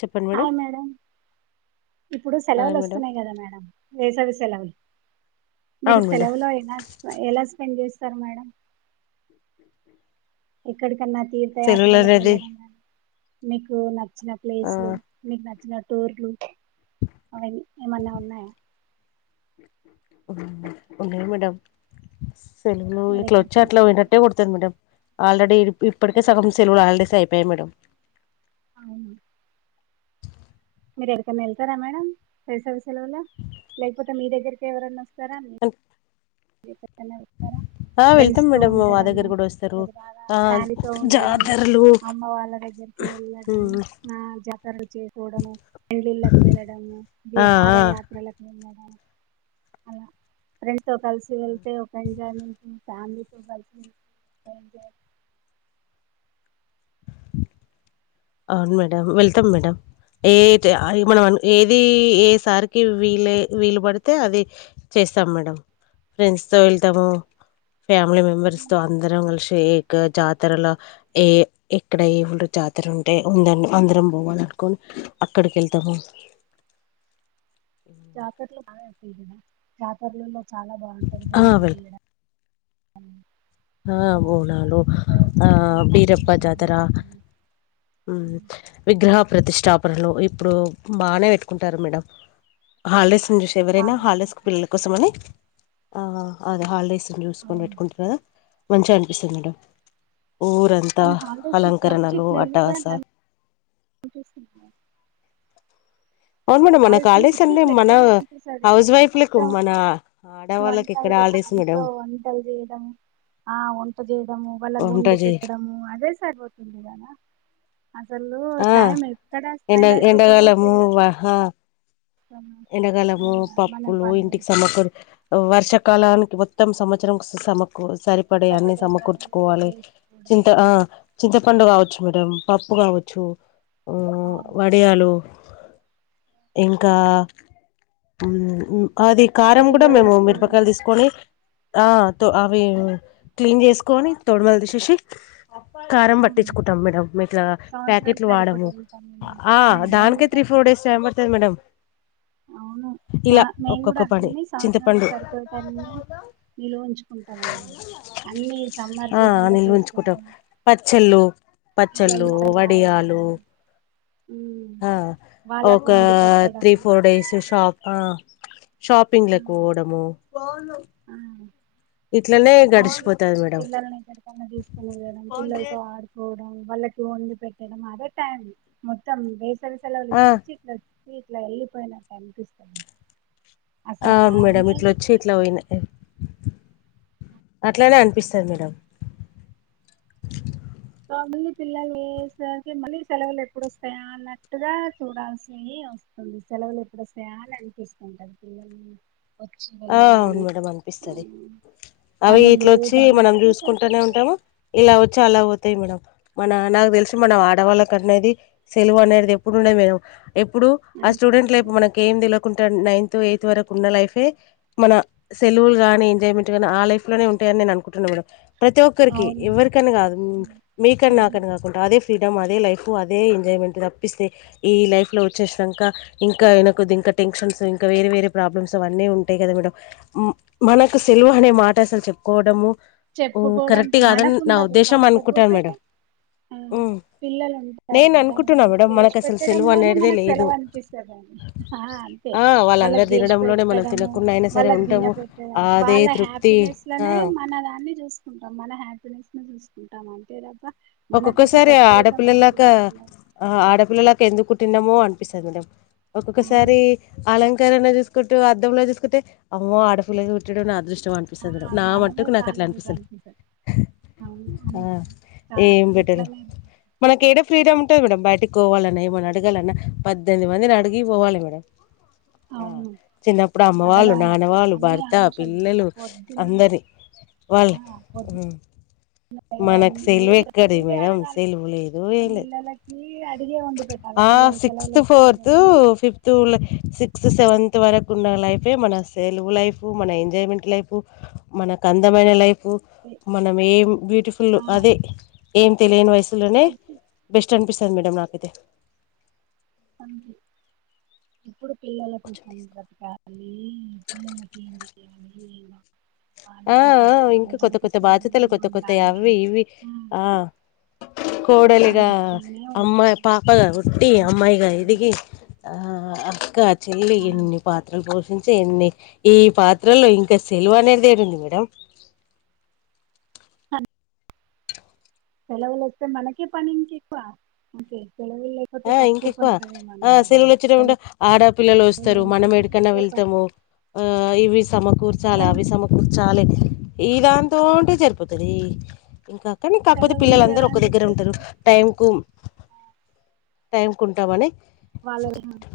చెప్పండి మేడం ఇప్పుడు హాయ్ సెలవులు మేడం వస్తున్నాయి కదా మేడం వేసవి సెలవు మీరు అవును మేడం సెలవులో ఎలా ఎలా స్పెండ్ చేసి సరే మేడం ఇక్కడకి అలా తీర్థ సెలవులు యాత్రలకు అనేది వెేళ్ళడం మీకు నచ్చిన ఆ ప్లేసులు మీకు నచ్చిన టూర్లు అవీ ఏమన్నా ఉన్నాయా హ్మ్మ్ ఉన్నాయి మేడం సెలవులు మీరు ఇట్లా ఎక్కడికి వచ్చే అట్లా వెళ్తారు మేడం పోయినట్టే వుంటది మేడం ఆల్రెడీ ఆ, ఇప్పటికే సగం సెలవులు హాలీడేస్ అయప్ [unintelligible] మేడం అవును మీరు ఎడకైనా వెళ్తారా మేడం వేసవి [unintelligible] మీ దగ్గకి ఎవరైనా సరే అండి ఇ ఆ ఫ్రెండ్స్ వెళ్తాం తో మేడం మా ఉండడం దగ్గర కూడా వస్తారు తర్వాత ఆ ఫ్యామిలీతో ఉండడం జాతరలు అమ్మ వాళ్ళ దగ్గరికి వెళ్ళడం ఆ జాతరలు చేసుకోవడము పెళ్ళళ్ళకి వెళ్ళడము ఆ విహార ఆ యాత్రలకు వెళ్ళడం [unintelligible] వెళ్తే ఒక పంజాల ఫ్యామిలీస్ బస్ ఏంచేయాల అవును మేడం వెళ్తాం మేడం ఏ మనం ఏది ఏసారికి వీలు వీలు పడితే అది చేస్తాం మేడం ఫ్రెండ్స్తో వెళ్తాము ఫ్యామిలీ మెంబెర్స్ తో అందరం షేక్ జాతరలో ఏ ఎక్కడ ఏముంటదో జాతర లో అంటే ఉందం అందరం పోవాలనుకని అక్కడికి వెళ్తాము జాతర్లోన జాతరలల్లో చాలా ఆ! బాగుంటుంది వెల్ [unintelligible] అ ఆ బోనాలు ఆ అదే బీరప్ప పోతాజీలు జాతర ఉండడము ఆ, విగ్రహ ప్రతిష్టాప లో ఇప్పుడు బానే పెట్టుకుంటారు మేడం హాలిడేస్ చూసి ఎవరైనా చాలా హాలిడేస్ బాగుంటది పిల్ల కోసం అని ఆ అదే హాలిడేస్ చూసుకొని అవును పెట్టుకుంటారా మంచిగా అనిపిస్తుంది మేడం ఊరంతా కానీ హాలిడేస్ ఇట్లా అలంకరణలు అటాస వచ్చేసి అవును మేడం మన కాలేజ్ అంటే మన అనిపిస్తది హౌస్ వైఫ్లకు మొత్తం మన ఆడవాళ్ళకి వంటలు ఎక్కడ హాలిడేస్ మేడం ఇంట్లో వంటలు చేయడం ఆ వంట చేయడము వాళ్ళ వంట వండి చే పెట్టడము అదే సరిపోతుంది కదా అసలు ఆ టైమ్ ఎక్కడ ఎండ స్పెండ్ అయిపోతుందో తెలియదు ఎండకలము మన పప్పులు పని ఇంటికి సమక్కరు వర్షాకాలానికి మొత్తం సంవత్సరం సమ సరిపడ అన్ని సరిపడే సమకూర్చుకోవాలి చింత చేసుకోవడము ఆ చింత పండు కావచ్చు మేడం పప్పు కావచ్చు అవును వడియాలు ఇంకా ఉ ఉ అది మరి కారం కూడా పిల్లలు మేము వస్తేను మిరపకాయలు తీసుకొని ఆ అవి క్లీన్ చేసుకొని తోడుమల్ తీసేసి కారం పట్టించుకుంటాం మేడం మీట్లా ఆ సంవత్సరాలు పాకెట్లు వాడము సరిపోతాది పనులు ఆ మేము దానికే కూడా త్రీ ఫోర్ అంతే డేస్ టైం పడుతది మేడం అవును మా ఇలా మేము కూడా ఒక్కొక్క పని అన్నీ సంవసరానికి చింతపండు సరిపోయేటన్ని నిలువ ఉంచు కుంటామండి అన్ని సమ్మర్ ఆ సీజన్ లో నిల్వ ఉంచుకుంటాం చేసుకుంటాము పచ్చళ్ళు పచ్చళ్ళు పిల్లలు రావడం వడియాలు ఉమ్ వాళ్ళకు ఒక వండి పెట్టడం త్రీ ఫోర్ డేస్ షాప్ ఆ షాపింగ్ ఆ లకు పోవడము ఆ ఇట్లనే మంచి గడిచిపోతది మేడం పిల్లల్ని ఎక్కడికన్నా తీసుకొని వెళ్ళడం పిల్లలతో ఆడుకో వాళ్ళకి వండి పెట్టడం అదే టైం మొత్తం సెలవులు ఆ ఇట్లా వచ్చి ఇట్లా ఇట్లా వెళ్ళిపోయినాక అనిపిస్తది అవును మేడం ఇట్లొచ్చి ఇట్లా పోయినాయి అట్లనే అన్ ఇస్తర్ మేడం మళ్ళీ పిల్లలు లేసరికి మళ్ళీ సెలవులు ఎప్పుడు వస్తాయా అన్నట్టుగా చూడాల్సి వస్తుంది సెలవులు ఎప్పుడొస్తయా అని అనిపిస్తుంటది పిల్లల్ ఆ అవును మేడమ్ అనిపిస్తది అవి పనులు ఇట్లా వచ్చి మనం దాంట్లోనే చూసుకుంటనే సరిపోతది ఉంటము ఇలా వచ్చి అలా పోతయి మేడం మన నాకు తెలిసి మన ఆడవాళ్ళకి అనేది సెలవు అనేటిది ఎప్పుడుండేది మేడం ఎప్పుడు ఆ అంతే స్టూడెంట్ అంతే లైపు మనకి ఏం దెలక్ కుంటాను నైన్త్ ఎయిత్ వరకు ఉన్న లైఫే మన సెలవు గాని ఎంజాయ్మెంట్ గానీ ఆ లైఫ్ లోనే ఉంటాయని నేను అనుకుంటున్న మేడం ప్రతి ఒక్కరికి అవును ఎవరికని కాదు మీకని అవును నాకని కాకుండా అదే ఫ్రీడమ్ అదే లైఫ్ అదే ఎంజాయ్మెంట్ తప్పిస్తే ఈ లైఫ్లో వచ్చేసినంక ఇంకానకుద్ ఇంకా టెన్షన్స్ ఇంకా వేరే వేరే ప్రాబ్లమ్స్ అవన్నీ ఉ ట్టే కద గుడు ఉ మనకు సెల్వ అనేే మా టసలు చెప్పుకోవడము కరెక్ట్ చెప్పుకోవడానికి కాదని నా మనకుండదు ఉద్దేశం అనుకుంటాను కాకపోతే మేడం ఆ ఉమ్. పిల్లలు ఉంటారు నేను కదా అనుకుంటున్నా వాళ్ళకి మేడం చేసి మనకు అసలు సెలవు పెట్టడంలోనే అనేదే మనకు లేదు సెలవు అనిపిస్తదని ఆ అంతే ఆ వాళ్ళకి వాళ్ళందరు చేసి తినడంలోనే మనం పెట్టడం అమ్మో తినకుండా అయినా సరే వాళ్ళకి దీన ఉంటాము పెట్ట అదే వాళ్ళ తృప్తి హ్యాపీనెస్ లోనే ఆ మన ద చూసుకుంటాం మన హ్యాపీనెస్ ని చూసుకుంటాం అంతె తబ్బా ఒక్కొక్కసారి ఆడపిల్లలాకా ఉండదు ఆ ఆడపిల్లలాక ఎందుకు ట్టిన్నమో అనిపిస్తది నాకు ఒక్కొక్కసారి అవును అలంకరణ జూస్ కుంటూ అద్ధంల జూసుకుంటే అమ్మో ఆడపిలై వుట్టుడు నా అదృష్ చం ఆ అనిపిస్తది నాకు నా మనమే మటుకు నాకు చాలా అట్లా బెటర్ అనిపిస్తది అవును అవునండి చా ఏం బెటరు అట్లనే మనకేడ ఫ్రీడమ్ టే మనం బయటికి పోవాలన్నా ఏమన్నా అడగాలన్నా పద్దెనిమిది మందిని అడిగి పోవాలి మనం ఆ అవును చిన్నప్పుడు అమ్మ వాళ్ళు అడగాల నాన్నవాళ్ళు అన్ని భర్త ఆంక్షలు పిల్లలు పొద్దున అందరి ఆ వాళ్ళు పొద్దున ఉ లేవ మనకు సెల్వే లేచి గదే ప్రతిది మేడం అడగాల సెల్వు లేదు ఏం లేదు పిల్లలకి అడిగే వండి పెట్టాలి ఆ పిల్లలు సెలవులు సిక్స్త్ వచ్చినాయి ఫోర్త్ కదా అని ఫిఫ్త్ వు లే సి స సెవెంత్ వరకు ఉన్న లైఫే మన సెలవు లైఫు మన ఎంజాయ్మెంట్ లైఫు మనకు అందమైన లైఫ్ ఉ మనం ఏం బ్యూటిఫుల్లు ఆ అదే ఏం తెలియని వయస్ సులోనే అది బెస్ట్ అనిపిస్ ఎన్నడనారు ఇతే అంతె ఇప్పుడు పిల్లల కోసం బతుకా [inaudible] ఆ ఇంకా కొత్త కొత్త బాధ్యతలు కొత్త కొత్తవి వండాలి అవి ఇవి ఆ కోడలిగా వాళ్ళకి ఇష్టమనే ఉండాలి అమ్మాయి పాపగా పుట్టి అమ్మాయిగా ఎదిగి కా చెల్లి ఆ ఎన్ని పాత్రలు పోషించ ఈ పాత్రలో ఇంకా సెలవు అనేది యాడుంది మేడం సెలవులు వస్తే మనకే పని ఇంకెక్కువ ఓకే సెలవులు లేకపోతే ఆ తక్కువ ఇంకెక్కువ పని ఉంటది ఆ మనకి సెలవులు వచ్చేటప్పుడు ఆడపిల్లలు సెలవులు వస్తారు ఉంటే మనం ఏడికన్నా ఇంకెక్కువ పని వెళ్తాము ఆ ఇవి సమకూర్చాలి ఆ, అవి సమకూర్చాలి ఇక దాంతోటే సరిపోతది ఇంక కానీ కాకపోతే సెలవు ఉంది పిల్లలుందరు కదా ఒక అని దగ్గర చెప్పేసి ఉంటారు టైం కు టైం కు ఉంటామని [unintelligible]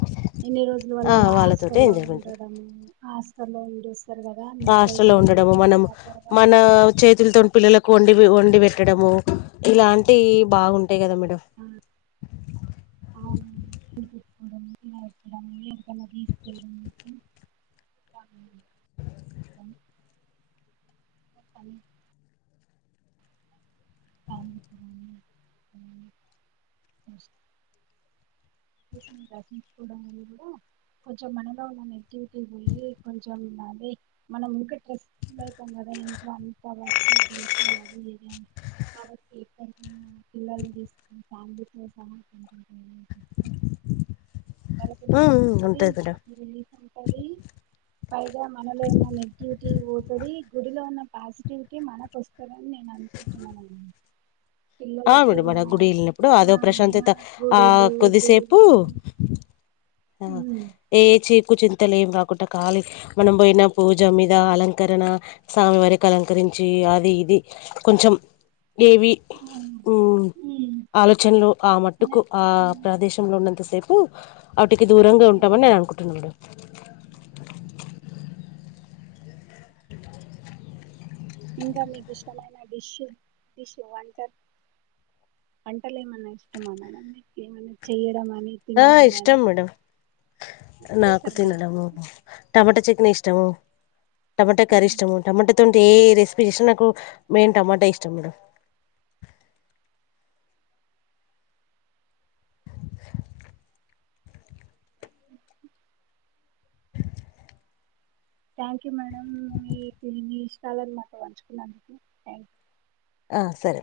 ఎన్ని రోజులు వాళ్ళ ఆ అలా వాళ్ళతోటే హాస్టల్లో ఎంజాయ్మెంట్ ఉండడము హాస్టల్లో ఉండేస్తారు కదా మిస్ హాస్టల్లో అవుతారని ఉండడము చెప్పేసి మనం దగ్గరగా మన ఉండడం చేతులతో పిల్లలకు వండి పెట్టడము ఇలాంటివి బాగుంటా ఆ అవును [inaudible] అవును మ్మ్ ించుకోవడంల్ కూడా కొంచెం మనలో ఉన్న నెగిటివిటీ పోయి కొంచెం [inaudible] వాళ్లకి రిలీఫ్ ఉంటది. ఉంటాది మేడం మనకు రిలీఫ్ ఉంటది. పైగా మనలో ఉన్న నెగిటివిటీ పోతది గుడిలో ఉన్న పాజిటివిటీ మనకు వస్తది ఆ పిల్లలకి మేడం అడా మన గుడి వెళ్ళనప్పుడు అదో ఆ ప్రశాంతత మన ఆ గుడులు కొద్ది చెప్పు దేవుడు ఉమ్ ఏ ఛీ కుచ్చో త్తలే ఏం రాకుండా ఖాళీ మనం పోయిన పూజ మీద అలంకరణ స్వామివారికి అలంకరించి అది ఇది కొంచెం ఏవి అవును మ్మ్ ఉమ్ ఆలోచనలు ఆ అనే మట్టుకు ఆ ఉమ్ ప్రదేశంలో ంతసేపు అ ఇంటికి దూరంగా ఇట్లా ఉంటామని అనుంటున్న మేడం ఇంకా మీకు ఇష్టమైన డిష్ డిష్ వంట వంటలు ఏమన్నా ఇష్టమా మేడం మీకేమన్న చేయడం అని ఆ తినడం గాని ఇష్టం మేడం ఏం నాకు చేస్తారు మేడం తినడము టమాట చట్ నీ ఇష్టము టమాటా కర్రి ఇష్టము టమాటా ంటే ఏ రెసిపీ చేసిన నాకు మెయిన్ టమాటా ఇష్టం మేడం థ్యాంక్ యూ మేడం మీ మీ ఇష్టాలన్ని నాతో పంచుకున్నందుకు థ్యాంక్ యూ ఆ సరే